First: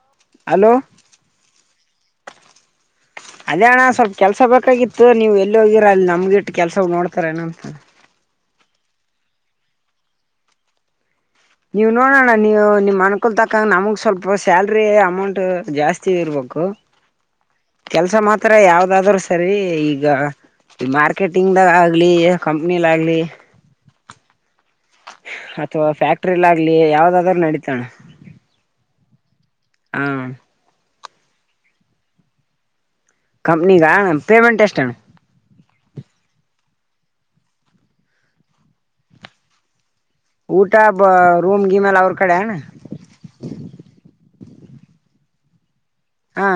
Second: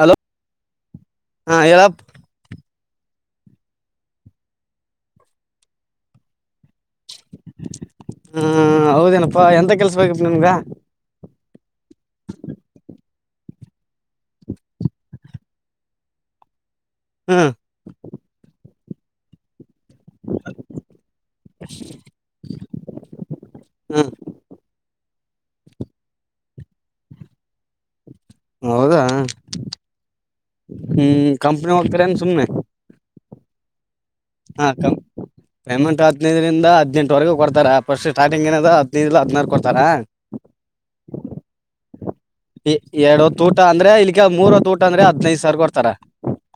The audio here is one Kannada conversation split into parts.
ಹಲೋ ಹಲೋ ಹಾ ಹೇಳ ಅದೇ ಅಣ್ಣ ಸ್ವಲ್ಪ ಕೆಲ್ಸ ಬೇಕಾಗಿತ್ತು ನೀವ್ ಎಲ್ಲಿ ಹೋಗಿರ ಅಲ್ಲಿ ನಮ್ಗಿಟ್ಟ ಕೆಲ್ಸ ನೋಡ್ತಾರ ಏನ ಅಂತ ಹ್ಮ ಹೌದೇನಪ್ಪಾ ಎಂತ ಕೆಲ್ಸ ಬೇಕಪ್ಪ ನಿಮಗ ನೀವು ನೋಡೋಣ ನೀವು ನಿಮ್ಮ ಮನ ಕುಲ ತಕ್ಕಂಗ ನಮ್ಗ ಸ್ವಲ್ಪ ಸ್ಯಾಲ್ರಿ ಅಮೌಂಟ್, ಜಾಸ್ತಿ ಇರ್ಬೇಕು, ಹ್ಮ್ ಕೆಲ್ಸ ಮಾತ್ರ ಯಾವ್ದ? ದಾದ್ರೂ ಸರಿ ಈಗ ಈಗ ಮಾರ್ಕೆಟಿಂಗ್ದಾಗ ಆಗ್ಲಿ ಕಂಪ್ನಿಲ್ ಆಗ್ಲಿ ಹ್ಮ ಅಥವಾ ಫ್ಯಾಕ್ಟ್ರಯಲಾಗ್ಲಿ ಯಾವ್ದಾದ್ರೂ ನಡಿತದಣ ಹೌದಾ ಹ್ಮ್ ಕಂಪ್ನಿಗ ಹೋಗ್ತಿರೆನ್ ಸುಮ್ನೆ ಕಂಪ್ನಿಗಾ? ಹಾ ಕಂಪ ಪೇಮಂಟ್ ಹದಿನೈದರಿಂದ ಹದನೆಂಟ ವರೆಗ ಕೊಡ್ತಾರ ಪಸ್ಟಿಗ್ ಸ್ಟಾರ್ಟಿಂಗ್ ಏನದ ಹದಿನೈದರಿಂದ ಹದ್ನರು ಕೊಡ್ತಾರ. ಊಟ ಬ ರೂಮ್ ಗಿಮ ಎಲ್ಲಾ ಅವ್ರ ಕಡೆ ಅಣ್ಣ ಎರಡಹೊತ್ತ ಊಟ ಅಂದ್ರೆ ಇಲ್ಲಿಕ್ಕೆ ಮೂರ ಊಟ ಅಂದ್ರ ಹದನೈದ ಸಾವಿರ ಕೊಡ್ತಾರ ಹಾ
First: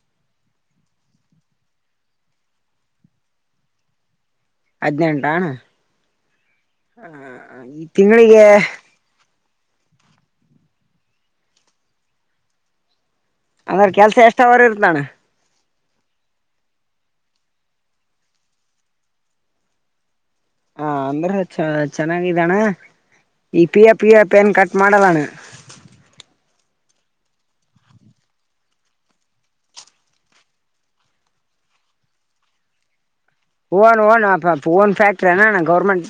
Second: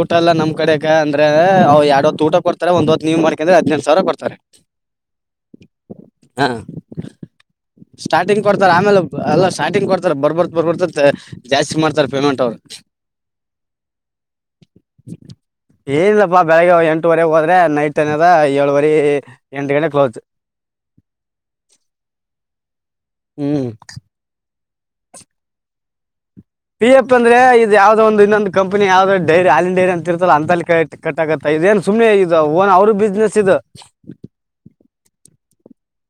ಊಟ ಎಲ್ಲ ನಮ್ಮ್ ಕಡೆಗ ಅಂದ್ರೆ ಅವ್ ಎರಡ್ವತ್ತು ಊಟ ಕೊಡ್ತಾರೆ ಒಂದ್ವತ್ತು ನೀವು ಮಾಡ್ಕಂದ್ರೆ ಹದಿನಂದು ಸಾವಿರ ಕೊಡ್ತಾರೆ. ಹದಿನೆಂಟ ಹಾ ಹ ಈ ಸ್ಟಾರ್ಟಿಂಗ್ ತಿಂಗಳಿಗೆ ಕೊಡ್ತಾರ ಆಮೇಲೆ ಎಲ್ಲ ಸ್ಟಾರ್ಟಿಂಗ್ ಕೊಡ್ತಾರೆ. ಬರ್ಬರ್ ಬರ್ಬತ ಜಾಸ್ತಿ ಮಾಡ್ತಾರೆ ಪೇಮೆಂಟ್ ಅವರು ಅಂದ್ರ ಕೆಲ್ಸ ಎಷ್ಟವರ ಇರ್ತಾದನ್ಣ, ಏನಿಲ್ಲಪ್ಪಾ ಬೆಳಗ್ಗೆ ಎಂಟುವರೆ ಹೋದ್ರೆ ನೈಟ್ ಏನದ ಏಳುವರಿ ಎಂಟು ಗಂಟೆ ಕ್ಲೋಸ್ ಹ ಅಂದ್ರ ಚ ಚೆನ್ನಾಗಿದ್ದಣ ಇ ಹ್ಮ್ ಪಿಯಫ ಪಿಯಫ ಏನ್ ಕಟ್ಟ ಮಾಡಲನ್ನ ಪಿ ಎಫ ಅಂದ್ರೆ ಇದು ಯಾವ್ದೋ ಒಂದು ಇನ್ನೊಂದು ಕಂಪನಿ ಯಾವ್ದೋ ಡೈರಿ ಹಾಲಿನ ಡೈರಿ ಅಂತ ಇರ್ತಲ್ಲ, ಅಂತ ಅಲ್ಲಿ ಕಟ್ ಆಗತ್ತ ಇದಏನ್ ಸುಮ್ಮ್ನೆ ಇದು ಓನ್ ಅವರು ಬಿಸ್ನೆಸ್ ಇದು ಓನ್ ಓನ್ ನ್್ಯಾ [unintelligible] ಫ್ಯಾಕ್ಟರಿಣ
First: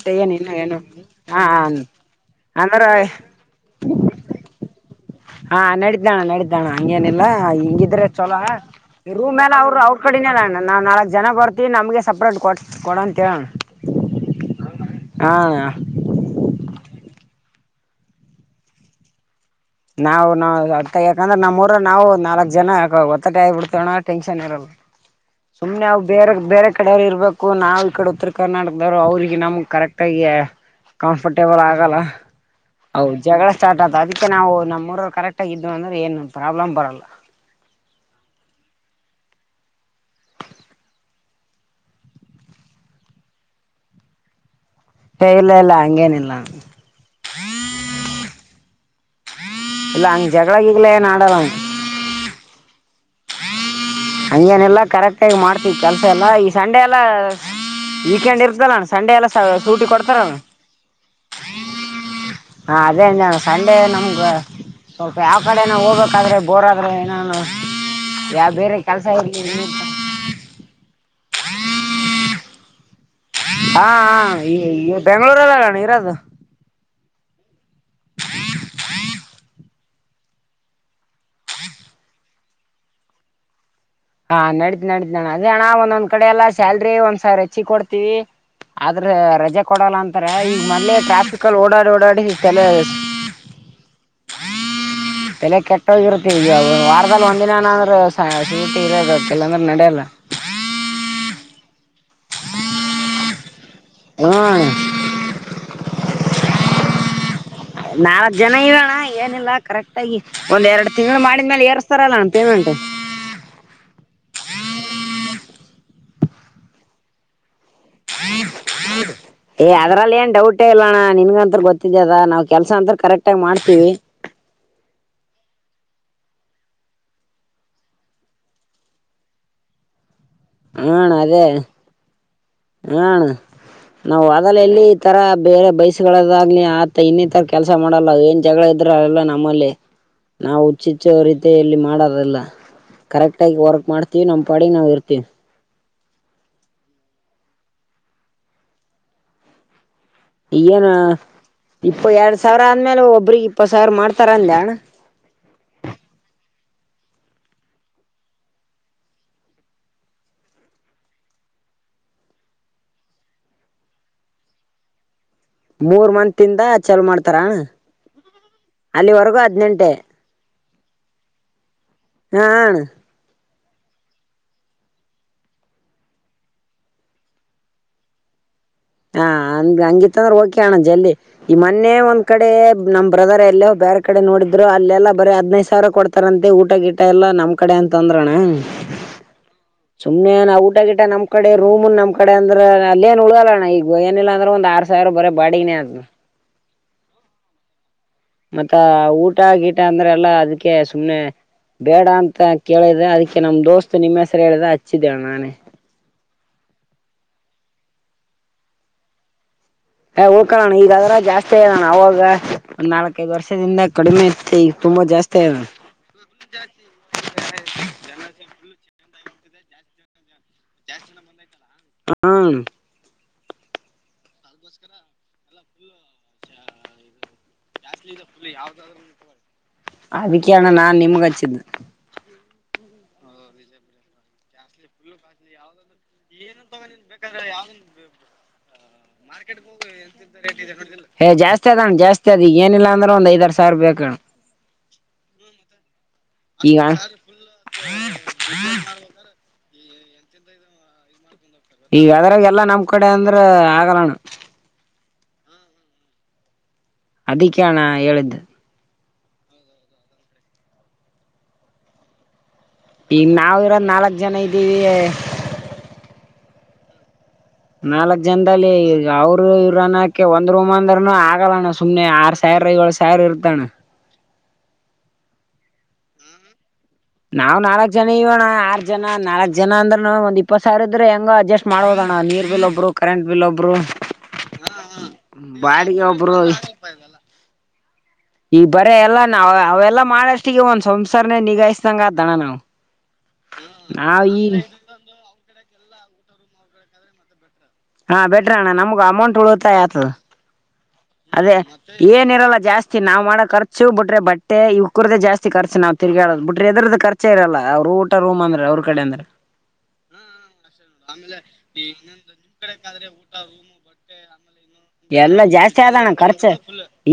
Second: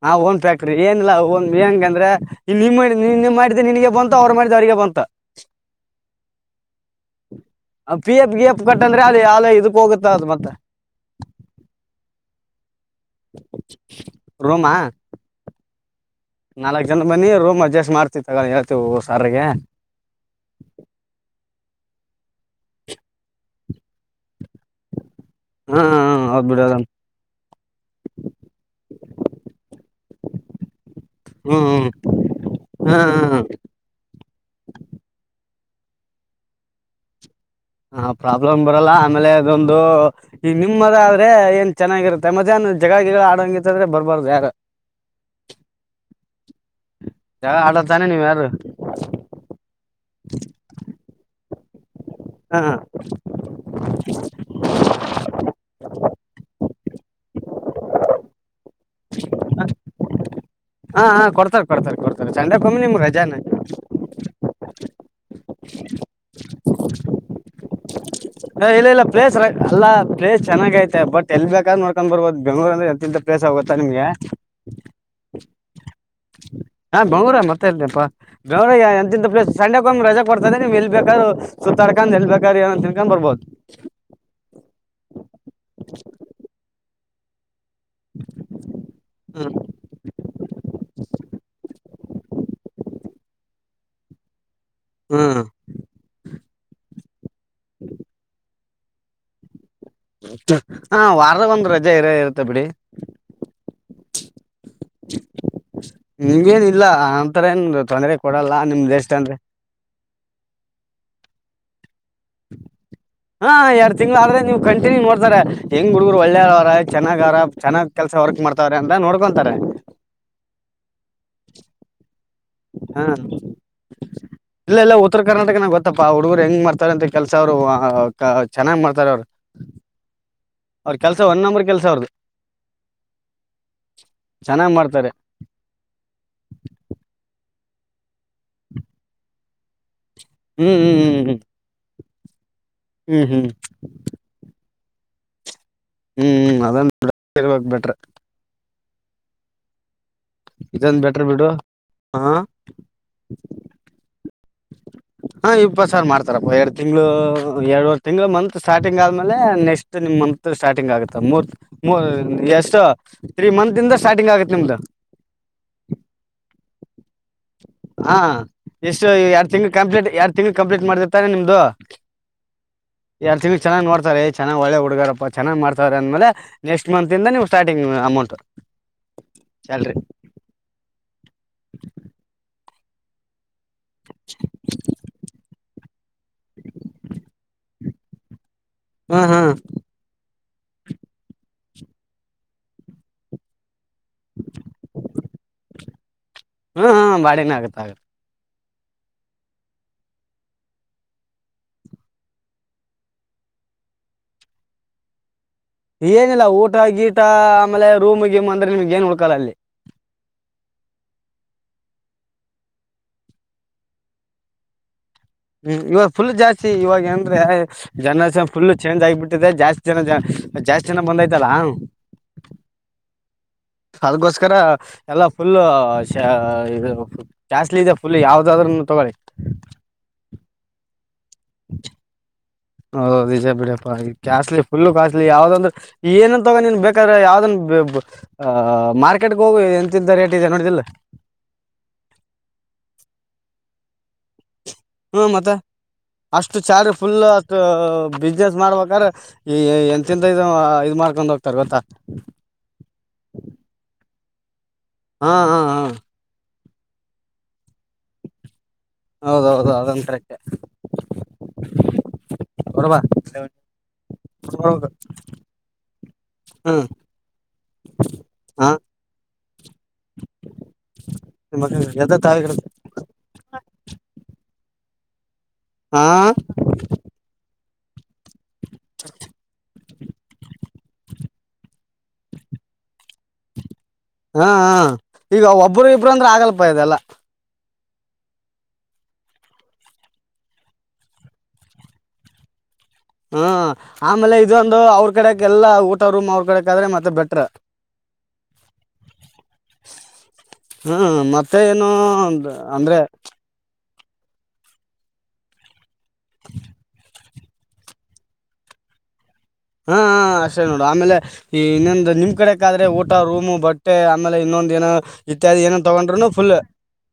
ಹಾ ಓನ್ ಫ್ಯಾಕ್ಟ್ರಿ ಏನಿಲ್ಲ ಓನ್ ಹೆಂಗಂದ್ರೆ ಇ ನಿಮ್ ಅಂದ್ರ ನಿನಗೆ ಮಾಡಿದ್ದೆ ನಿನಿಗೆ ಬಂತು ಅವ್ರು ಮಾಡಿದ್ದು ಅವ್ರಿಗೆ ಬಂತು ಹಾ ನಡಿತದಣ ನಡಿತದಣ ಹಂಗೇನಿಲ್ಲ ಹಿಂಗಿದ್ರೆ ಪಿ ಎಫ್ ಚೊಲೋ ಗಿ ಎಫ್ ಕಟ್ಟಂದ್ರೆ ಅದು ಯಾವ್ದೋ ರೂಮನ್ ಇದಕ್ಕೆ ಅವ್ರರು ಅವ್ರ ಹೋಗುತ್ತ ಅದು ಕಡಿನೇಲ್ಲ ಮತ್ತೆ ಅಣ್ಣ ನಾವ್ ನಾಲ್ಕ್ ಜನ ಬರ್ತೀವಿ ನಮ್ಗೆ ಸಪ್ರೇಟ್ ಕೊಡ ರೂಮಾ? ಹಾ ನಾಲ್ಕ್ ಜನ ಬನ್ನಿ ರೂಮ್ ಅಡ್ಜಸ್ಟ್ ಮಾಡ್ತಿವಿ ತಗೊಂಡ ಹೇಳ್ತವಿ ಸಾರಿಗೆ. ನಾ್ ನಾವ ಅತ್ತ ಯಾಕಂದ್ರೆ ನಮ್ಮೂಊರ ನಾವು ನಾಲ್ಕ್ ಜನ ಒತ್ತಟಿ ಆಗಿಬಿಡ್ತೇವಣ ಟೆನ್ಷನ್ ಇರಲ್ ಹ್ಮ್ ಸುಮ್ನೆ ಅವವು ಹ್ಮ್ ಬೇರೆ ಹೌದ್ ಬೇರೆ ಬಿಡೋದನ್ ಕಡೆರು ಇರ್ಬೇಕು ನಾವ್ ಈ ಕಡೆ ಉತ್ತರ ಕರ್ನಾಟಕದವರು ಅವ್ರಿಗೆ ನಮ್ಗ್ ಕರೆಕ್ಟ್ ಆಗಿ ಕಂಫರ್ಟೇಬಲ್ ಹ್ಮ್ ಹ್ಮ್ ಆಗಲ್ಲ ಅವ ಹ್ಮ್ ಹ್ಮ್ ಜಗಳ ಸ್ಟಾರ್ಟ್ ಆಗತವಾ ಅದಕ್ಕೆ ನಾವು ಕರೆಕ್ಟ್ ಆಗಿದ್ದವ ಅಂದ್ರೆ ಏನು ಪ್ರಾಬ್ಲಮ್ ಬರಲ್ಲ ಹ ಪ್ರಾಬ್ಲಮ್ ಬರಲ್ಲ ಆಮೇಲೆ ಅದೊಂದು ಈ ನಿಮ್ ಮದ ಆದ್ರೆ ಏನ್ ಚೆನ್ನಾಗಿರುತ್ತೆ ಮಧ್ಯಾಹ್ನ ಜಗಳಗಿಳಾ ಆಡಂಗಿತ್ತ ಆದ್ರೆ ಬರ್ಬಾರ್ದ ಯಾರು ಏ ಇಲ್ಲ ಇಲ್ಲ ಹಂಗೇನಿಲ್ಲ ಜಗಳ ಆಡಲ ತಾನೆ ನೀವ್ ಯಾರು ಹ ಇಲ್ಲ ಹಂಗ್ ಜಗಳ ಗಿಗಳ ಆಡಲ್ಲ ಹಾ ಹಂಗೆನ ಎಲ್ಲಾ ಕರೆಕ್ಟ ಆಗಿ ಮಾಡ್ತೀವಿ ಕೆಲ್ಸ ಎಲ್ಲಾ ಸಂಡೇ ಎಲ್ಲ [inaudible] ವೀಕೆಂಡ್ ಸಂಡೆ ಎಲ್ಲ ಸೂಟಿ ಕೊಡ್ತಾರ ಹಾ ಹಾ ಕೊಡ್ತಾರೆ ಕೊಡ್ತಾರೆ ಕೊಡ್ತಾರೆ ಹ ಸಂಡೆಕೊಮ್ಮೆ ನಿಮ್ಗೆ ಅದೇ ಅಂದೆ ರಜಾನೆ ಸಂಡೆ ನಮ ಸ್ವಲ್ಪ ಯಾವ ಕಡೆ ಹೋಗ್ಬೇಕಾದ್ರೆ ಬೋರ್ ಆದ್ರ ನ ಯಾವ ಏ ಬೇರೆ ಇಲ್ಲ ಇಲ್ಲ ಕೆಲ್ಸ ಪ್ಲೇಸ್ ಇರ್ಲಿ ಅಲ್ಲ ಪ್ಲೆಸ ಚೆನ್ನಾಗ ಐತೆ ಬಟ್ ಎಲ್ಲಿ ಬೇಕಾದ್ರ ನೋಡ್ಕೊಂಡ್ ಬರ್ಬೋದು ಬೆಂಗ್ಳೂರ್ [unintelligible] ಹಾ ಹಾ ಈ ಬೆಂಗ್ಗಳೂರಲ್ಲಣ ಇರೋದು ಹಾ ಬೆಂಗಳೂರು ಮತ್ತೆ ಇಲ್ರಿ ಬೆಂಗಳೂರು ಎಂತಂತ ಪ್ಲೇಸ್ ಸಂಡೆ ಹೋಗ್ ರಜಾ ಕೊಡ್ತದೆ ನೀವ್ ಎಲ್ ಬೇಕಾದು ಸುತ್ತಾಡ್ಕೊಂಡ್ ಎಲ್ಬೇಕಾದ್ರ ಏಂತ ತಿನ್ಕೊಂಡ್ ಬರ್ಬೋದು ಹಾ ನಡತತಿ ನಡತತಿ ನ ಅದೇಣ್ಣ ಒಂದೊಂದ್ ಕಡೆ ಎಲ್ಲ ಸ್ಯಾಲ್ರಿ ಒಂದ್ಸ ರಚಿ ಕೊಡ್ ಆದ್ರ ಹ್ಮ್ ರಜೆ ಕೊಡಲ್ಲ ಅಂತಾರೆ ಮೆ ಟ್ರಾಫಿಕ್ ಅಲ್ಲಿ ಓಡಾಡಿ ಓಡಾಡಿ ನೆ ಹ್ಮ್ [unintelligible] ತಲೆ ಕೆಟ್ಟೋಗಿರತ್ತೆ ವಾರದಲ್ಲಿ ಒಂದಿನಏನಂದ್ರೆಂದ್ರೆ [unintelligible] ಹ ವಾರದ ಬಂದ್ಬೇಕು ರಜೆ ಇರ ಇರುತ್ತ ಬಿಡಿ ಹ್ಮ್ ಹಂಗೇನಿಲ್ಲ ನಾಲ್ಕ್ ಜನ ಇರೋಣ ಏನಿಲ್ಲ ಕರೆಕ್ಟ್ ಒಂದ್ ಎರಡು ತಿಂಗಳು ಮಾಡಿದ್ಮೇಲೆ ಏರ್ಸ್ತಾರಲ್ಲ ಅಣ್ಣ ಪೇಮೆಂಟ್. ಹಾ ಎರಡ್ ತಿಂಗಳು ಆದ್ರೆ ನೀವು ಕಂಟಿನ್ಯೂ ನೋಡ್ತಾರೆ ಹೆಂಗ್ ಹುಡ್ಗರು ಒಳ್ಳೇರರ ಚೆನ್ನಾಗರ ಚನ್ನಾಗ್ ಏ ಅದ್ರಲ್ಲಿ ಏನ್ ಡೌಟೇ ಇಲ್ಲಣ್ಣ ನಿನ್ಗಂತ ಗೊತ್ತಿದ್ದದ ನಾವ್ ಕೆಲ್ಸ ಅಂದ್ರ ಹಾ ಕರೆಕ್ಟಾಗಿ ಮಾಡ್ತೀವಿ ಇಲ್ಲ ಇಲ್ಲ ಉತ್ತರ ಕರ್ನಾಟಕನಾಗ ಗೊತ್ತಪ್ಪ ಹುಡುಗರು ಹೆಂಗ್ ಮಾಡ್ತಾರ ಅಂತ ಕೆಲ್ಸ ಅವ್ರು ಚೆನ್ನಾಗ್ ಮಾಡ್ತಾರ ಅವ್ರು ಅವ್ರ ಕೆಲ್ಸ ಒಂದ ನಂಬರ್ ಕೆಲ್ಸ ಅವ್ರದು ಹ್ಮ್ ನಾವ್ ಅದಲ್ಲ ಚೆನ್ನಾಗ್ ಎಲ್ಲಿ ಈ ಮಾಡ್ತಾರೆ ತರ ಬೇರೆ ಬೆಯಸ್ಸಗಳದಾಗ್ಲಿ ಆತ ಇನ್ನೇ ತರ ಕೆಲಸ ಮಾಡಲ್ಲ ಏನ್ ಜಗಳ ಇದ್ರಲ್ಲ ನಮ್ಮಲ್ಲಿ ನಾವು ಹ್ಮ್ ಹ್ಮ್ ಚ್ಚಿಚ್ಚರೀತಿಯ ಇಲ್ಲಿ ಮಾಡಲ್ಲಾ ಅದಲ್ಲ ಹ್ಮ್ ಹ್ಮ್ ಹ್ಮ್ ಕರೆಕ್ಟ್ ಹ್ಮ್ ಆಗಿ ವರ್ಕ್ ಮಾಡ್ತೀವಿ ನಮ್ಮ್ ಪಾಡಿಗ್ ನಾವವು ಇರ್ [inaudible] ಹ್ಮ್ ಅದನ್ ಬಿ ಇರ್ಬೇಕಕ್ ಬಿಟ್ರೆ ನು ಇದೊಂದ್ ಬೆಟ್ರ ಬಿಡು ಇಪ್ಪ ಹಾ ಎರಡ್ ಸಾವಿರ ಅಂದ್ಮೇಲೆ ಒಬ್ರಿಗೆ ಇಪ್ಪತ್ ಸಾವಿರ ಮಾಡ್ತಾರಾಂದ್ಯಾಣ ಹಾ ಇಪ್ಪತ್ ಸಾರ್ ಮಾಡ್ತಾರಪ್ ಎರಡು ತಿಂಗಳು ಎರಡುವರ್ ತಿಂಗ್ಗಳು ಮಂತ್ ಸ್ಟಾರ್ಟಿಂಗ್ ಆದ್ಮೇಲೆ ನೆಕ್ಸ್ಟ್ ನಿಮ್ ಮಂತ್ ಸ್ಟಾರ್ಟಿಂಗ್ ಆಗುತ್ತ ಮೊರ್ ಮೂರ್ ಎಷ್ಟು ತ್ರೀ ಮಂನತಿಂದ ಸ್ಟಾರ್ಟಿಂಗ್ ಆಗುತ್ತೆ ನಿಮ್ದು ಮೂರ್ ಮಂತಂತಿದ ಚಲ ಮಾಡ್ತವಿ ಹಾ ಎಷ್ಟು ಎರಡ್ ತಿಂಗಗಳು ಹದಿನೆಂಟೆ ಕಂಪ್ಲೀಟ್ ಎರಡ್ ತಿಂಗ ಕಂಪ್ಲೀಟ್ ಮಾಡ್ದಿತಾನೆ ನಿಮ್ದು [unintelligible] ತಿ ಚೆನ್ನ್ ನೋತಾರೆ ಚೆನ್ನಾಗಿ ಒಳ್ಳೆ ಹುಡುಗಾರಪ್ಪಾ ಚೆನ್ನಾಗಿ ಮಾಡ್ತಾರೆ ಅಂದ್ಮೇಲೆ ನೆಕ್ಸ್ಟ್ ಮಂತದಿಂದ ನೀವು ಸ್ಟಾರ್ಟಿಂಗ್ ಅಮೌಂಟ್ ಹಾ ಅಂದ ಸ್ಯಾಲ್ರಿ ಹಂಗಿತ್ತ ಅಂದ್ರೆ ಓಕೆ ಅಣ ಜಲ್ಲಿ ಈ ಮೊನ್ನೆ ಒಂದ್ ಕಡೆ ನಮ್ಮ ಬ್ರದರ ಎಲ್ಲೂ ಬೇರೆ ಕಡೆ ನೋಡಿದ್ರು ಅಲ್ಲೆಲ್ಲ ಬರೀ ಹದನೈದು ದ ಸಾವಿರ ಕೊತಾರಂತೆ ಊಟ ಗೀಟ ಎಲ್ಲ ನಮ್ ಕಡೆ ಅಂತ ತೊಂದರಣೇ ಹ್ಮ್ ಹ್ಮ್ ಸುಮ್ಮನೆ ನಾ ಊಟ ಗಿಟ ನಮ್ಮ್ ಕಡೆ ರೂಮು ನಮ್ಮ ಕಡೆ ಅಂದ್ರ ಅಲ್ಲೇನು ಉಲೇಳಣ ಈಗ ಗ ಏನಿಲ್ಲ ಅಂದ್ರೆ ಒಂದ ಆರ್ ಸಾವಿರ ಬರ ಬಾಡಿಗೆನೆ ಅ ಹ್ಮ್ ಹ್ಮ ಬಾಡಗಿನ ಆಗತ್ತ ಆಗತಾ ಮತ್ತ ಊಟ ಗೀಟ ಅಂದ್ರೆ ಎಲ್ಲಾ ಅದಕ್ಕೆ ಸುಮ್ನೆ ಬೇಡ ಅಂತ ಕೇಳಿದೆ ಅದಕ್ಕೆ ನಮ್ ದೋಸ್ತ್ ನಿಮ್ಮ ಹೆಸ್ರ ಹೇಳಿದೆ ಹಚ್ಚಿದ್ದೇ ನಾನೇ ಏನಿಲ್ಲ ಊಟ ಗೀಟ ಆಮೇಲೆ ರೂಮ್ ಗೀಮ್ ಅಂದ್ರೆ ನಿಮ್ಗೆ ಏನ್ ಉಳ್ಕಲ್ಲ ಅಲ್ಲಿ ಹ ಹೋಕಣ ಈಗ ಅದ್ರ ಜಾಸ್ತಿ ಆಗಣ್ಣ ಅವಾಗ ಒಂದ್ ನಾಲ್ಕೈದು ವರ್ಷದಿಂದ ಕಡಿಮೆ ಇತ್ತೆ ಈಗ ತುಂಬಾ ಜಾಸ್ತಿ ಆಗ್ಯದ ಹ್ಮ್ ಇವಾಗ ಫುಲ್ ಜಾಸ್ತಿ ಇವಾಗಏನದ್ರೆ ಜನನ್ ಫುಲ್ ಚೇಂಜ್ ಆಗಿಬಿಟ್ಟು ಜಾಸ್ತಿ ಜನ ಜ ಜಾಸ್ತಿ ಜನ ಬಂದಯ್ತಲ್ಲಾ ಹ್ಮ ಅದಗೋಸ್ಕಾರ ಎಲ್ಲಾ ಫುಲ್ಲ ಶ ಇದು ಕ್ಯಾಸ್ಲಿ ಇದೆ ಫುಲ್ ಯಾವ್ದಾದ್ರನು ತಗೊಳ್ಳಿ ಅದಕ್ಕೆಣ ನಾನ್ ನಿಮ್ಗ ದ್ನ ಹೌದದು ನಿಜ ಬಿಡಪ್ಪಾ ಕಾಸ್ಲಿ ಫುಲ್ಲು ಕಾಸ್ಟ್ಲಿ ಯಾವ್ದಂದ್ರ ಏನನ್ ತಗೊಂಡ ನೀನ್ ಬೇಕಾದ್ರ ಯಾವ್ದನ್ ಹ ಜಾಸ್ತಿ ಅದಣ ಜಾಸ್ತಿ ಅದ ಈಗ ಏನಿಲ್ಲ ಅಂದ್ರೆ ಒಂದ್ ಐದ್ ಆರ್ ಸಾ ಸರ್ ಬೇಕಣ ಹ್ಮ ಮತ್ತೆ ಅಷ್ಟು ಈಗ ಚಾರ್ ಫುಲ್ ಅಷ್ಟ ಬಿಸ್ನೆಸ್ ಮಾಡ್ಬೇಕಾದ್ರೆ ಈ ಎಂತ ಎಂತ ಇ ಇ್ ಮಾಡ್ಕೊಂಡೋಗ ಈಗ ಅದ್ರಾಗ ಎಲ್ಲಾ ನಮ್ ಕಡೆ ಅಂದ್ರ ಆಗಲಣ ಹಾ ಹಾ ಹಾ ಅದಿಕ್ಕೆಣ ಹೇಳಿದ್ದು ಹೌದೌದು ಅದೊಂತ ಕರಕ್ಕೆ ಈಗ ನಾವ ಇರೋ್ ನಾಲ್ಕ್ ಜನ ಇದ್ದೀವಿ ಹ್ಮ ನಾಲ್ಕ್ ಜನದಲ್ಲಿ ಅವರು ಇವ್ರನ್ನಕ ಒಂದ್ ರೂಮ್ ಅಂದ್ರನು ಆಗಲ್ಲಣ್ಣ ಸುಮ್ನೆ ಎದ ತಾವ ಆರ್ ಸಾವಿರ ಏಳ್ ಸಾವಿರ ಇರ್ತಣ ಹಾ ನಾ ನಾಲ್ಕ್ ಜನ ನೀವಣ ಆರ್ ಜನ ನಾಲ್ಕ ಜನ ಅಂದ್ರ ಒಂದ್ ಇಪ್ಪತ್ ಸಾವಿರ ಇದ್ರೆ ಹೆಂಗ ಅಜಸ್ಟ್ ಮಾಡೋದಣ ನೀರ್ ಬಿ ಒಬ್ರು ಕರೆಂಟ್ ಬಿಲ್ ಒಬ್ರು ಹಾ ಹ ಈಗ ಒಬ್ಬರು ಬಾಡಿಗೆ ಇಬರು ಅಂದ್ರೆ ಆಗಲ್ಪದೆಲ್ಲ ಒಬ್ರು ಈ ಬರ ಎಲ್ಲ ನ ಅವೆಲ್ಲಾ ಮಾಡಷ್ಟಿಗೆ ಒಂದ್ ಸಂಸಾರನೆ ನಿಗಾಯಿಸ್ದಂಗ ಅ್ದಣ್ಣ ನಾವವು ಹ್ಮ ಆಮೇಲೆ ಇದೊಂದು ಅವ್ರ ಕಡೆಗೆ ಎಲ್ಲ ಊಟ ರೂಮ್ ಅವ್ರ ಕಡೆ ಆದ್ರೆ ಮತ್ತೆ ಬೆಟ್ರರ್ ಹಾ ಬೆಟ್ರ ಅಣ್ಣ ನಮ್ಗ್ ಅಮೌಂಟ್ ಉಳುತ್ತಾ ಆತದ ಹ್ಮ್ ಅದೇ ಮತ್ತೆ ಏನು ಏನಿರಲ್ಲ ಜಾಸ್ತಿ ಅಂದ್ರೆ ನಾವ್ ಮಾಡಕ್ರ್ಚು ಶಿವ್ ಬಿಟ್ರೆ ಬಟ್ಟೆ ಇವ ಕ್ರದ್ದ ಜಾಸ್ತಿ ರ್ಚ ನಾವ್ ತಿರುಗಾ ಹೇಳೋದ ಬಿಟ್ರೆ ಎದ ಖರ್ಚ ಇರಲ್ಲ ಅವ್ ಊ ರೂ್ ಅಂದ್ರೆ ಅವ್ರ ಕಡೆ ಅಂದ್ರೆ ಹಾ ಹ ಅಷ್ಟೇ ನೋಡು ಆಮೇಲೆ ಈ ಇನ್ನೊಂದು ನಿಮ್ ಕಡೆಕ್ ಆದ್ರೆ ಊಟ ರೂಮ್ ಬಟ್ಟೆ ಆಮೇಲೆ ಇನ್ನೊಂದ ಏನೋ ಇತ್ಯಾದಿ ಏನ ಣ್ಣ ಖರ್ಚೆ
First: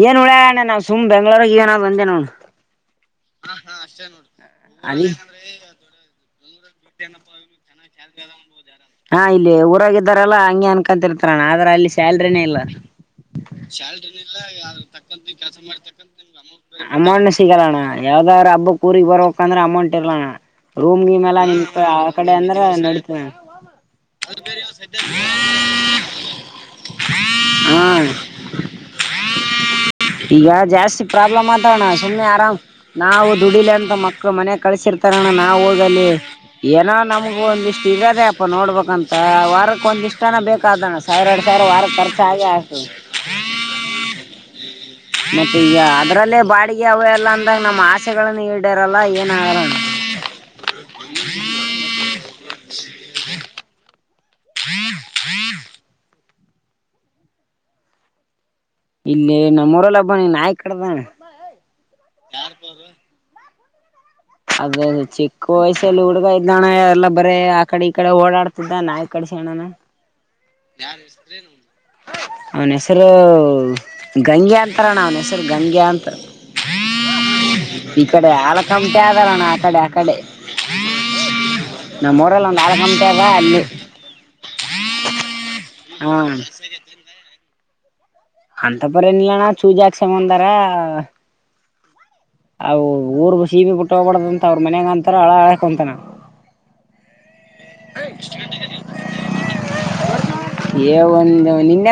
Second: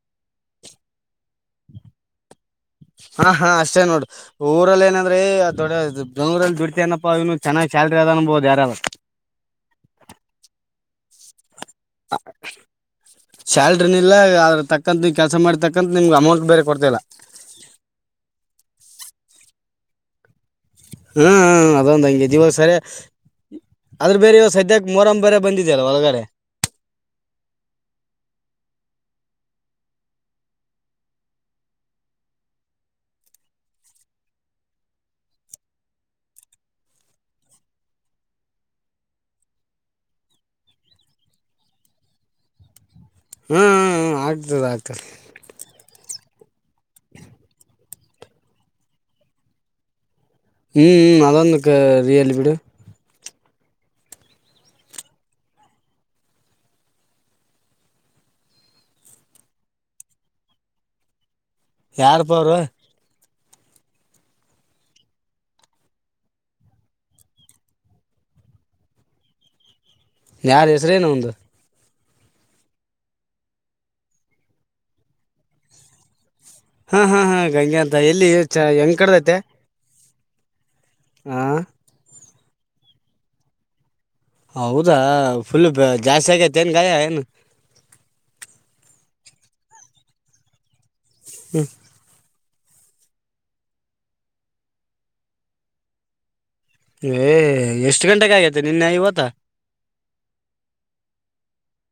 ಏನ್ ಉಳ್ಯಣ್ಣ ನಾ ಸುಮ್ ಬೆಂಗ್ಳೂರ ಏನಾದ್ ಬಂದ ನೋ ಹಾ ಹಾ ಅಷ್ಟೇ ನೋಡಿ ಊರಲ್ಲಿ ಅಲ್ಲಿ ಏನಂದ್ರೆ ದೊಡ ಬೆಂಗೂರಲ್ಲಿ ನಪ್ಪ ಇನು ಚೆನ್ನಾಗಿ ಯಾರಾರ ಹಾ ಇಲ್ಲಿ ಊರಾಗಿದ್ದಾರಲ್ಲಾ ಹಂಗಗೆ ಅನ್ಕ ತರುತರಾನ ಅದು ಸ್ಯಾಲ್ರಿನ ಇಲ್ಲ ಅದ್ರ ತಕ್ಕಂತ ನೀವು [unintelligible] ಕೆಲಸ ಮಾಡ್ತಕ್ಕಂತ ನಿಮ್ಗೆ ಅಮೌಂಟ್ ಬೇರೆ [unintelligible] ಕೊಡ್ತಿಲ್ಲ ಮ ಸಿಣ ಯಾವ ಹ ಬಂದ್ರೆ ಅಮೌಂಟ್ ಟ್ಟಿಲ [unintelligible] ರೂಮ್ ಗ ಮಲ್ಲ ಹ್ಮ್ ಹ್ಮ್, ನಿಮ ಆ ಅದೊಂದ್ ಹಂಗೆ ಕಡೆ ಇವಾಗ ಅಂದ್ರ ಸರಿ ನಡೀತ ಆದದ್ರ ಬೇರೆ ಸದ್ಯಕ್ಕೆ ಮರ ಬರೆ ಬಂದಿದಲ್ಲ ಒಳಗಡೆ ಹಾ ಈಗ ಜಾಸ್ತಿ ಪ್ರಾಬ್ಲಮ್ ಆತ ಅಣ್ಣ ಸುಮ್ಮ್ನೆ ಆರಾಮ್ ನಾವು ದುಡಿಲಿ ಅಂತ ಮಕ್ಳು ಮನೆ ಕಳಸಿರ್ತಾರ ಅಣ್ಣ ನಾವವು ಹೋಗಲಿ ಏನೋ ನಮ್ ಒಂದಿಷ್ಟು ಇರದೆೇ ಅಪ್ಪ ನೋಡ್ಬೇಕಂತ ವಾರಕ್ ಒಂದಿ ಇಷ್ಟನ ಬೇಕಾದಣ ಸಾವಿರ ಎರಡ್ ಸಾವಿರ ವಾರಕ್ಕೆ ಖರ್ಚ ಆೆ ಆಗ್ತದೆ ಹ್ಮ್ ಹ್ಮ್, ಆಗ್ತದೆ ಆಗ್ತದೆ ಮತ್ತ ಅದ್ರಲ್ಲೇ ಅಡಗೆ ಅವೆ ಎಲ್ಲ ಅಂದ ನಮ್ಮ ಆ ಪಸಗಳ ನೀ ಇಡರಲ್ಲ ಅಯ್ಯನಣ ಹ್ಮ್್ಮ್ ಅ ರಿಲ್ ಎಡು ಹ ಹನ್ ಹೀನ್ ಇಲ್ಲಿ ನಮ್ಮರಲ್ಲ ಹಬ್ಬನಿ ನಾಯ್ ಕಡದಾನ ಯಾರ ಪ ಅವರು ಅದ ಚಿಕ್ಕ ವಯಸ್ಸಲ್ಲಿ ಹುಡ್ಗ ಇದ್ದಣ ಎಲ್ಲ ಬರೇ ಆ ಕಡೆ ಈ ಕಡೆ ಓಡಾಡ್ತಿದ್ದ ನಾ ಈ ಕಡೆ ಸಣನ ಯಾರ ಹೆಸ್ರೇನ ಒಂದು ಅವನ ಹೆಸರು ಗಂಗೆ ಅಂತಾರಣ್ಣ ಅವನ ಹೆಸರು ಗಂಗೆ ಅಂತ ಹಾ ಹಾ ಹಾ ಗಂಗೆ ಅಂತ ಎಲ್ಲಿ ಬೇವರಣ ಆ ಕಡೆ ಆ ಕಡೆ ಹ್ಮ್ ಹ ಮೊಡಲ್ ಒಂದು ಅಳಗಾಮಂತಲ್ಲ ಅಲ್ಲಿ ಹೌದಾ ಫುಲ್ ಹಾ ಜಾಸ್ತಿ ಆಗೇತೆ ಏನ್ ಗಾಯಾ ಏನು ಅಂತ ಪರ ಎನಲ್ಲನಾ ಚೂಜಾಕ್ಷೇಮಂದಾರಾ ಹ್ಮ ಅವು ಊರ್ ಸೀಬಿ ಬಿಟ್ಟೋಗ್ಬಾರ್ದ ಅಂತ ಅವ್ರ ಮನ್ಯಾಗ ಅಂತಾರ ಹಳ ಹಕೊಂತಾನ ಏ ಎಷ್ಟು ಗಂಟೆಗೆ ಆಗೇತೆ ನಿನ್ನೆ ಇವತ್ತ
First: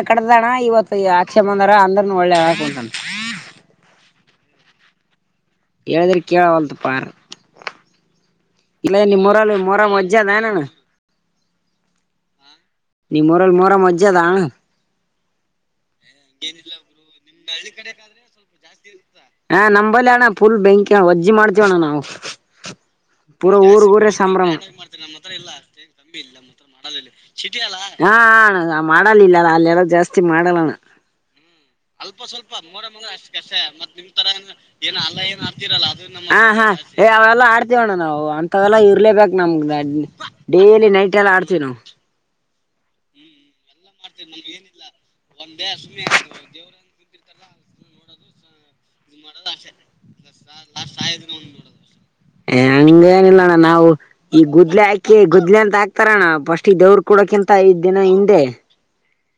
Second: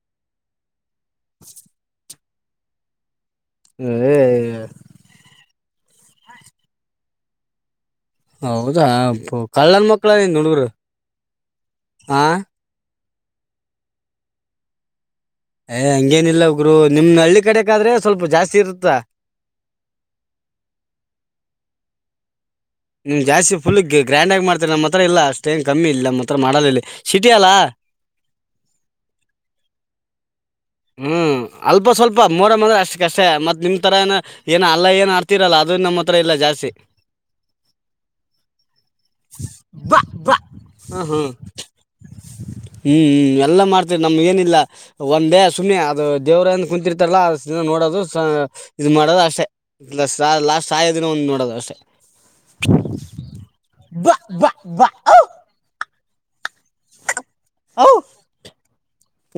ಕಡ್ದಣ ಇವ ಈ ಆಕ್ಷಮಂದರ ಅ್ರ ಒಳ್ಳೆದ ಹ ಎಳದ್ರ ಕೀೇಳ ವಳತು ಪಾರ ಹೌದಾ ಕಳ್ಳನ್ ಒಜ್ಜೆ ಅದ ಮಕ್ಳಿಂದ ಅಣ್ಣ ಹುಡುಗ್ರು ಹ ನಿ ಮರಲ್ಲಿ ಮೊರ ಮಜ್ಜದಾ ಏ್ ಹಂಗೇನಿಲ್ಲ ಉಗರು ನಿಮ್ ಹಳ್ಳಿ ಕಡೆಗ ಆದ್ರೆ ಸ್ವಲ್ಪ ಜಾಸ್ತಿ ಇರುತ್ತೆ ಕುುತ್ತ ಹ ನಂಬಲ್ಲಿ ಅಣ್ಣ ಫುಲ್ ಬೆಂಕಿ ಅಣ್ಣ ವಜ್ಜಿ ಮಾಡ್ತೀವ ಅಣ್ಣ ನಾವು ನಿಮ್ ಜಾಸ್ತಿ ಪುರಾ ಫುಲ್ ಊರ್ ಊರ ಗ್ರ್ಯಾಂಡ್ ಆಗಿ ಸಂಭ್ರಮ ಮಾಡ್ತಾರೆ ನಮ್ಮ ಹತ್ರ ಇಲ್ಲ ಅಷ್ಟೇನ್ ಕಮ್ಮಿ ಇಲ್ಲ ನಮ್ಮ ಹತ್ರ ಮಾಡಲ್ಲ ಇಲ್ಲಿ ಸಿಟಿ ಅಲ್ಲ ಮಾಡ ಅಲ್ಲಿ ಜಾಸ್ತಿ ಇ ಮಾಡ್ ಹ್ಮ್ ಅಲ್ಪ ಸ್ವಲ್ಪ ಮೂರ ಮಂದ್ರೆ ಅಷ್ಟ ಕಷ್ಟೇ ಮತ್ ನಿಮ್ ತರ ಏನ ಏನ ಅಲ್ಲ ಏನ್ ಆಡ್ತಿರಲ್ಲ ಅದು ನಮ್ಮ ಹತ್ರ ಇಲ್ಲ ಹ ಹಾ ಜಾಸ್ತಿ ಏ ಅವೆಲ್ಲಾ ಆಡ್ತವಣ್ಣ ನಾವು ಅಂತವೆಲ್ಲಾ ಇರ್ಲೇಬೇಕಕ್ ನಮಗ ಹ್ಮ್ ಡೇಲಿ ನೈಟ್ ಎಲ್ಲಾ ಆಡ್ತೀವಿ ನಾವವು ಹ್ಮ್್ಮ್ ಎಲ್ಲಾ ಮಾಡ್ತ ನಮ್ ಏನಿಲ್ಲ ಒಂದೇ ಸುಮ್ಮನೆ ಅದು ದೇವ್ರ ಕುಂತಿರ್ತಾರೆ ಎಲ್ಲ ನೋಡೋದು ಇದು ಮಾಡೋದು ಅಷ್ಟೇ ಲಾಸ್ಟ್ ಸಾಯೋ ದಿನ ಒಂದ್ ನೋಡೋದು ಅಷ್ಟೇ ಹಂಗ ಏನಿಲ್ಲ ಅಣ್ಣ ನಾವು ಬಾ ಈ ಬಾ ಗುದ್ಲೆ ಬಾ ಹಾಕಿ ಔ ಗುದ್ಲಿ ಅಂತ ಹಾಕ ತ ಬ ದವ್ರರು ಕೂಡಕಿಂತ ಐದ್ ಔ ದಿನ ಹಿಂದೆ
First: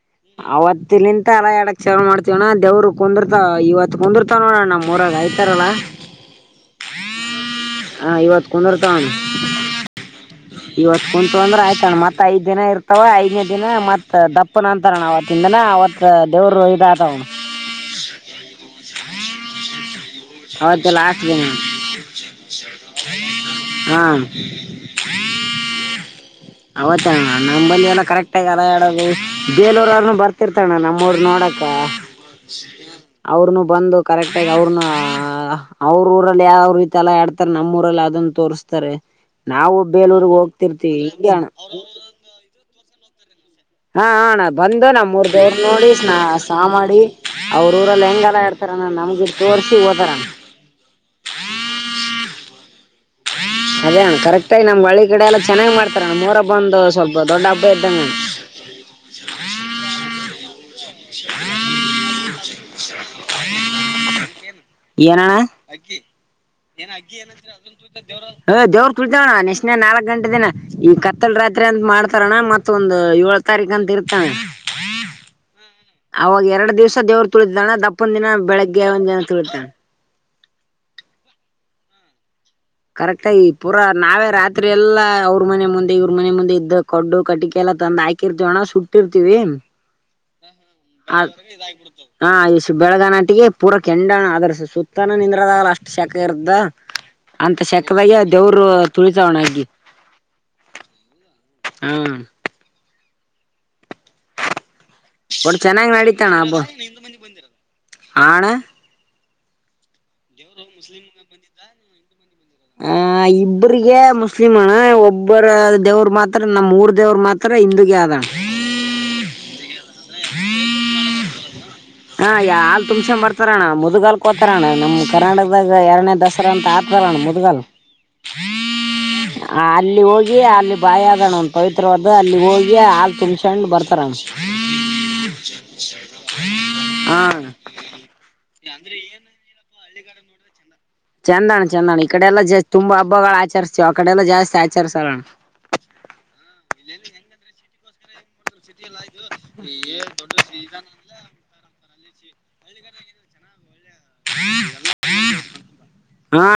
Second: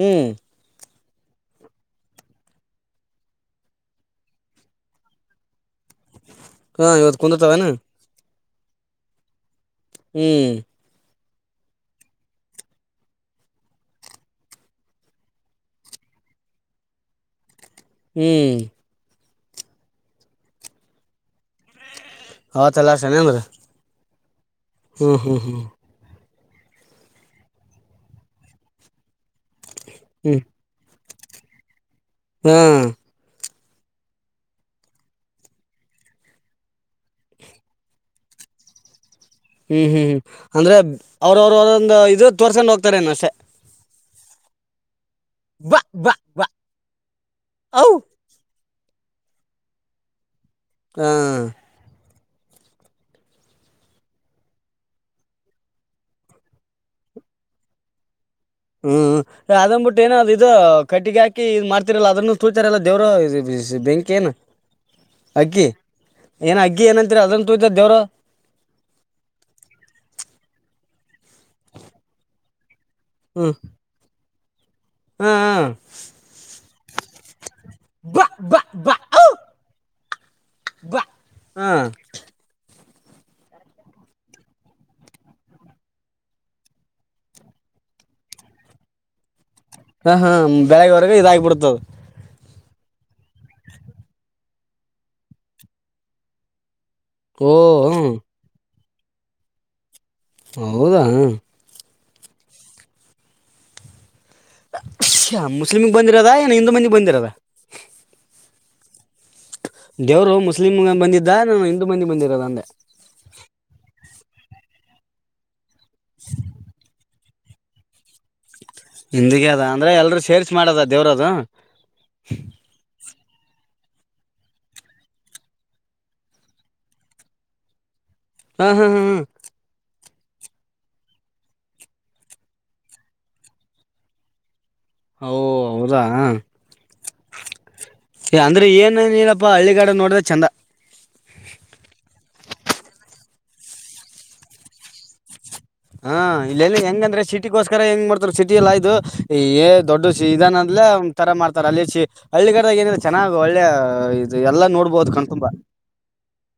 ಹ್ಮ್ ಅವತ್ ನಿಂತ ಅಲ ಎಾಡಕ್ ಚೇವ ಮಾಡ್ತವಣ ದೇವ್ರು ಕುಂದರ್ತಾವ ಇವತ್ತ್ತು ಕುಂದಿರ್ತಾವ ನೋಡಣ ನಮ್ಮ ಮೂರಾಗ ಆಯ್ತಾರಲ್ಲಾ ಹಾ ಇವತ್ತು ಕುಂತತವೆನ ಕುನರ್ತನ್ ಹ್ಮ್ ಕುಂತ್ರು ಅಂದ್ರ ಆಯ್ತಣ್ಣ ಮತ್ ಐದ್ ದಿನ ಇರ್ತವ ಐದನೇ ದಿನ ಮತ್ ದಪ್ಪನ ಅಂತಾರಣ ಅವತ್ತಿಂದನ ಅವತ್ ದೇವ್ರ ರ ಇದ ಆತವ ಹ್ಮ್ ಹೌದು ತಲ ಆಸ್ದ್ದನ ಅವತ್ತೆಲ್ಲ ಶನಿ ಅಂದ್ರ ಹ್ಮ [inaudible] ಹ್ಮ್ ಹ್ಮ್ ಹ್ಮ್ ಅವತ್ತ ನಮ್ಮಂಬಲ್ಲಿ ಎಲ್ಲ ಕರೆಕ್ಟ್ ಆಗಡೋದು ಬೇಲೋರ್ರನು ಹ್ಮ್ ಬರ್ತಿರ್ತಣ ನಮ್ಮ ಮೂರು ನೋಡಕ ಹಾ ಹ್ಮ್ ಅವ ನ ಬಂದು ಕರೆಕ್ಟ್ ಆಗಿ ಅವ್ರನ್ನ ಅವ್ರ ಊರಲ್ಲಿ ಯಾವ ರೀತಿ ಎಲ್ಲ ಆಡ್ತಾರೆ ನಮ್ಮ ಊರಲ್ಲಿ ಅದನ್ನ ತೋರ್ಸ್ತಾರೆ ನಾವು ಬೇಲೂರ್ಗ್ ಹೋಗ್ತಿರ್ತಿವಿ ಅವ್ರ ಅಣ ಅವ್ರದಂದು ಇದು ತೋರ್ಸೊಂಡ ಹೋಗ್ತಾರೆ ರೆ ನಸೆ ಹಾ ಹಣ ಬಂದು ನಮ್ಮ ಮೂರ್ ದೇವರ್ ಬಾ ನೋಡಿ ಬಾ ಬಾ ಸಾ ಮಾಡಿ ಅವ್ರ ಔ ಊರಲ್ಲಿ ಹೆಂಗಲ್ಲ ಇತಾರೆ ನಮ್ಗಿ ತೋರ್ಸಿ ಓದಾರಣ ಹಾ ಅದೇ ಕರೆಕ್ಟ್ ಆಗಿ ನಮ್ ಒಳ್ಳ ಕಡೆ ಎಲ್ಲ ಚೆನ್ನ್ ಮಾಡ್ತಾರೆ ನಮ್ಮ್ ಮೂರ ಹಬ್ಬ ಒಂದು ಸ್ವಲ್ಪ ದೊಡ್ಡ ಹಬ್ಬ ಇದ್ದಂಗ ಹ್ಮ್ ಅದ್ ಬಿಟ್ಟು ಏನ ಅ್ ಇದು ಕಟ್ಟಿಗೆ ಹಾಕಿ ಇ್ ಮಾಡ್ತಿರಲ್ಲ ಅದನ್ನು ತೂಳ್ತಾರಲ್ಲ ದೇವರು ಬೇಂಗಗೆ ಕನು ಏನಣ ಅಗ್ಗಿ ಏನಂತೀರ ಅದನ್ನ ತೂತಾರ ದೇವ್ರು ದವರು ಕುಳತವಣ್ಣ ನೆ ನಾಲ್ಕ್ ಗಂಟೆಿನ ಈ ಕತ್ತಲ್ ರಾತ್ರಿ ಅಂತ ಮಾಡ್ತಾರಣ ಮತ್ ಮತ್ತೊಂದು ಏಳಳ್ ಹ್ಮ್ ತಾರೀಕ ಅಂತ ಇರ್ತವೆ ಹಾ [inaudible] ಅವಾಗ ಎರಡು ದಿವ್ಸ ದೇವರು ತುಳಿತಿದ್ದಳ್ಣ ದಪ್ಪನ್ ಬಾ ದಿನ ಬಾ ಬೆಳಿಗ್ಗೆ ಬಾ ಒಂದ್ ದಿನ ಔ ತುಳಿತಳ [inaudible] ಹಾ ಕರೆಕ್ಟಾಗಿ ಪೂರಾ ನಾವೇ ರಾತ್ರಿ ಎಲ್ಲಾ ಅವ್ರ ಮನೆ ಮುಂದೆ ಇವ್ರ ಮನೆ ಮುಂದೆ ಇದ್ದ ಕಡ್ಡು ಕಟ್ಟಿಕ ಎಲ್ಲ ತಂದು ಹಾಕಿರ್ತೀವ ಅಣ್ಣ ಸುಟ್ಟಿರ್ತೀವಿ ಹಾ ಹಾ ಬೆಳಗ್ಗೆವರೆಗೆ ಇದಾಗಿಬಿಡ್ತದ ಷ್ಟ ಬೆಳಗ ನಾಟಿಗೆ ಪೂರ ಕೆಂಡ ಅಧರ್ಸ ಸುತ್ತನ ನಿಂದ್ರದಾಗಲ ಅಷ್ಟ ಶಕ ಇರ್ದ ಓ ಅಂತ ಹ್ಮ್ ಶಕದಾಗ ದೇವರು ತುಳಿತಾವಣಗ್ [inaudible] ಹೌದಾ ಹ ಒಟ್ ಮುಸ್ಲಿಮಗ್ ಬಂದಿರೋದ ಏನ ಹಿಂದೂ ಮಂದಿಗೆಗ್ ಬಂದಿರದ ಆ ದೇವರು ಮುಸ್ಲಿಮ್ಗೆ ಬಂದಿದ್ದ ನಾನು ಹಿಂದೂ ಮಂದಿ ಬಂದಿರೋದ ಅಂದೆ ಇಬ್ರಿಗೆ ಸಿಮಣ ಒಬ್ಬರ ದೇವ್ ಮಾತ್ರ ನಮ್ಮ್ಊಊರ್ ದೇವರು ಮಾತ್ರ ಅತ್ರ ಇಂದುಗ್ಯಾದಣ ಹಿಂದಿಗೆ ಅದ ಅಂದ್ರೆ ಎಲ್ರುೂ ಸೇರ್ರಿಸಿ ಮಾಡದ ದೇವ್ರದು ಹಾ ಯಾಲ್ ತುಮಸ ಮರ್ತ ಹತಾರಣ್ಣ ಮುದ್ಗಾಲ್ ಕೋತಾರಣ್ಣ ನಮ್ ಕರ್ನಾಟಕದಾಗ ಎರಡನೇ ದಸರಾ ಅಂತ ಆತಾರಣ್ಣ ಮುದ್ಗಾಲ್ ಹ್ಮ್ ಹ್ಮ್ ಹ್ಮ್ ಹ್ಮ್ ಹಿ ಅಲ್ಲಿ ಬಾಯ ಆದಣ್ಣ ಒಂದ ಪವಿತ್ರವಾದ ಅಲ್ಲಿ ಹೋಗಿ ಹಾ ತಿನ್ಸೊಂಡು ಬರ್ತಾರಣ್ಣ ಹ ಹೌದಾ ಹಾ ಅಂದ್ರೆ ಏನ ಏನ್ ಇರಪ್ಪಾ ಹಳ್ಳಿ ಕಡೆ ಹಳ್ಳಿಗಡ ನೋಡ್ರೆ ಚಂದ ಚಂದಣ ಚಂದಾಣ ಈ ಕಡೆ ಎಲ್ಲಾ ಜಾ ತುಂಬಾ ಹಬ್ಬಗಳು ಆಚರಿಸ್ತಿೀವ ಆ ಕಡೆ ಎಲ್ಲಾ ಜಾಸ್ತಿ ಆಚಸೋಣ ಹಾ ಇಲ್ಲೆಲ್ಲಿ ಹೆಂಗಂದ್ರೆ ಸಿಟಿಗೋಸ್ಕರ ಹೆಂಗ ಮಾಡ ಸಿಟಿ ಎಲ್ಲ ಇದುಏ ದೊಡ್ಡ ಇದಾನ ಅಂದೇ ತರ ಮಾಡ್ತಾರೆ ಅಲ್ಲಿ ಸಿ ಹಳ್ಳಿ ಕಡೆದಾಗ ಏನ್ರ ಚೆನ್ನಾಗ್ ಒಳ್ಳೆ ಹ ಇದು ಎಲ್ಲಾ ನೋಡ್ಬೋದು ಕಣ್ತುಂಬಾ ಹಾ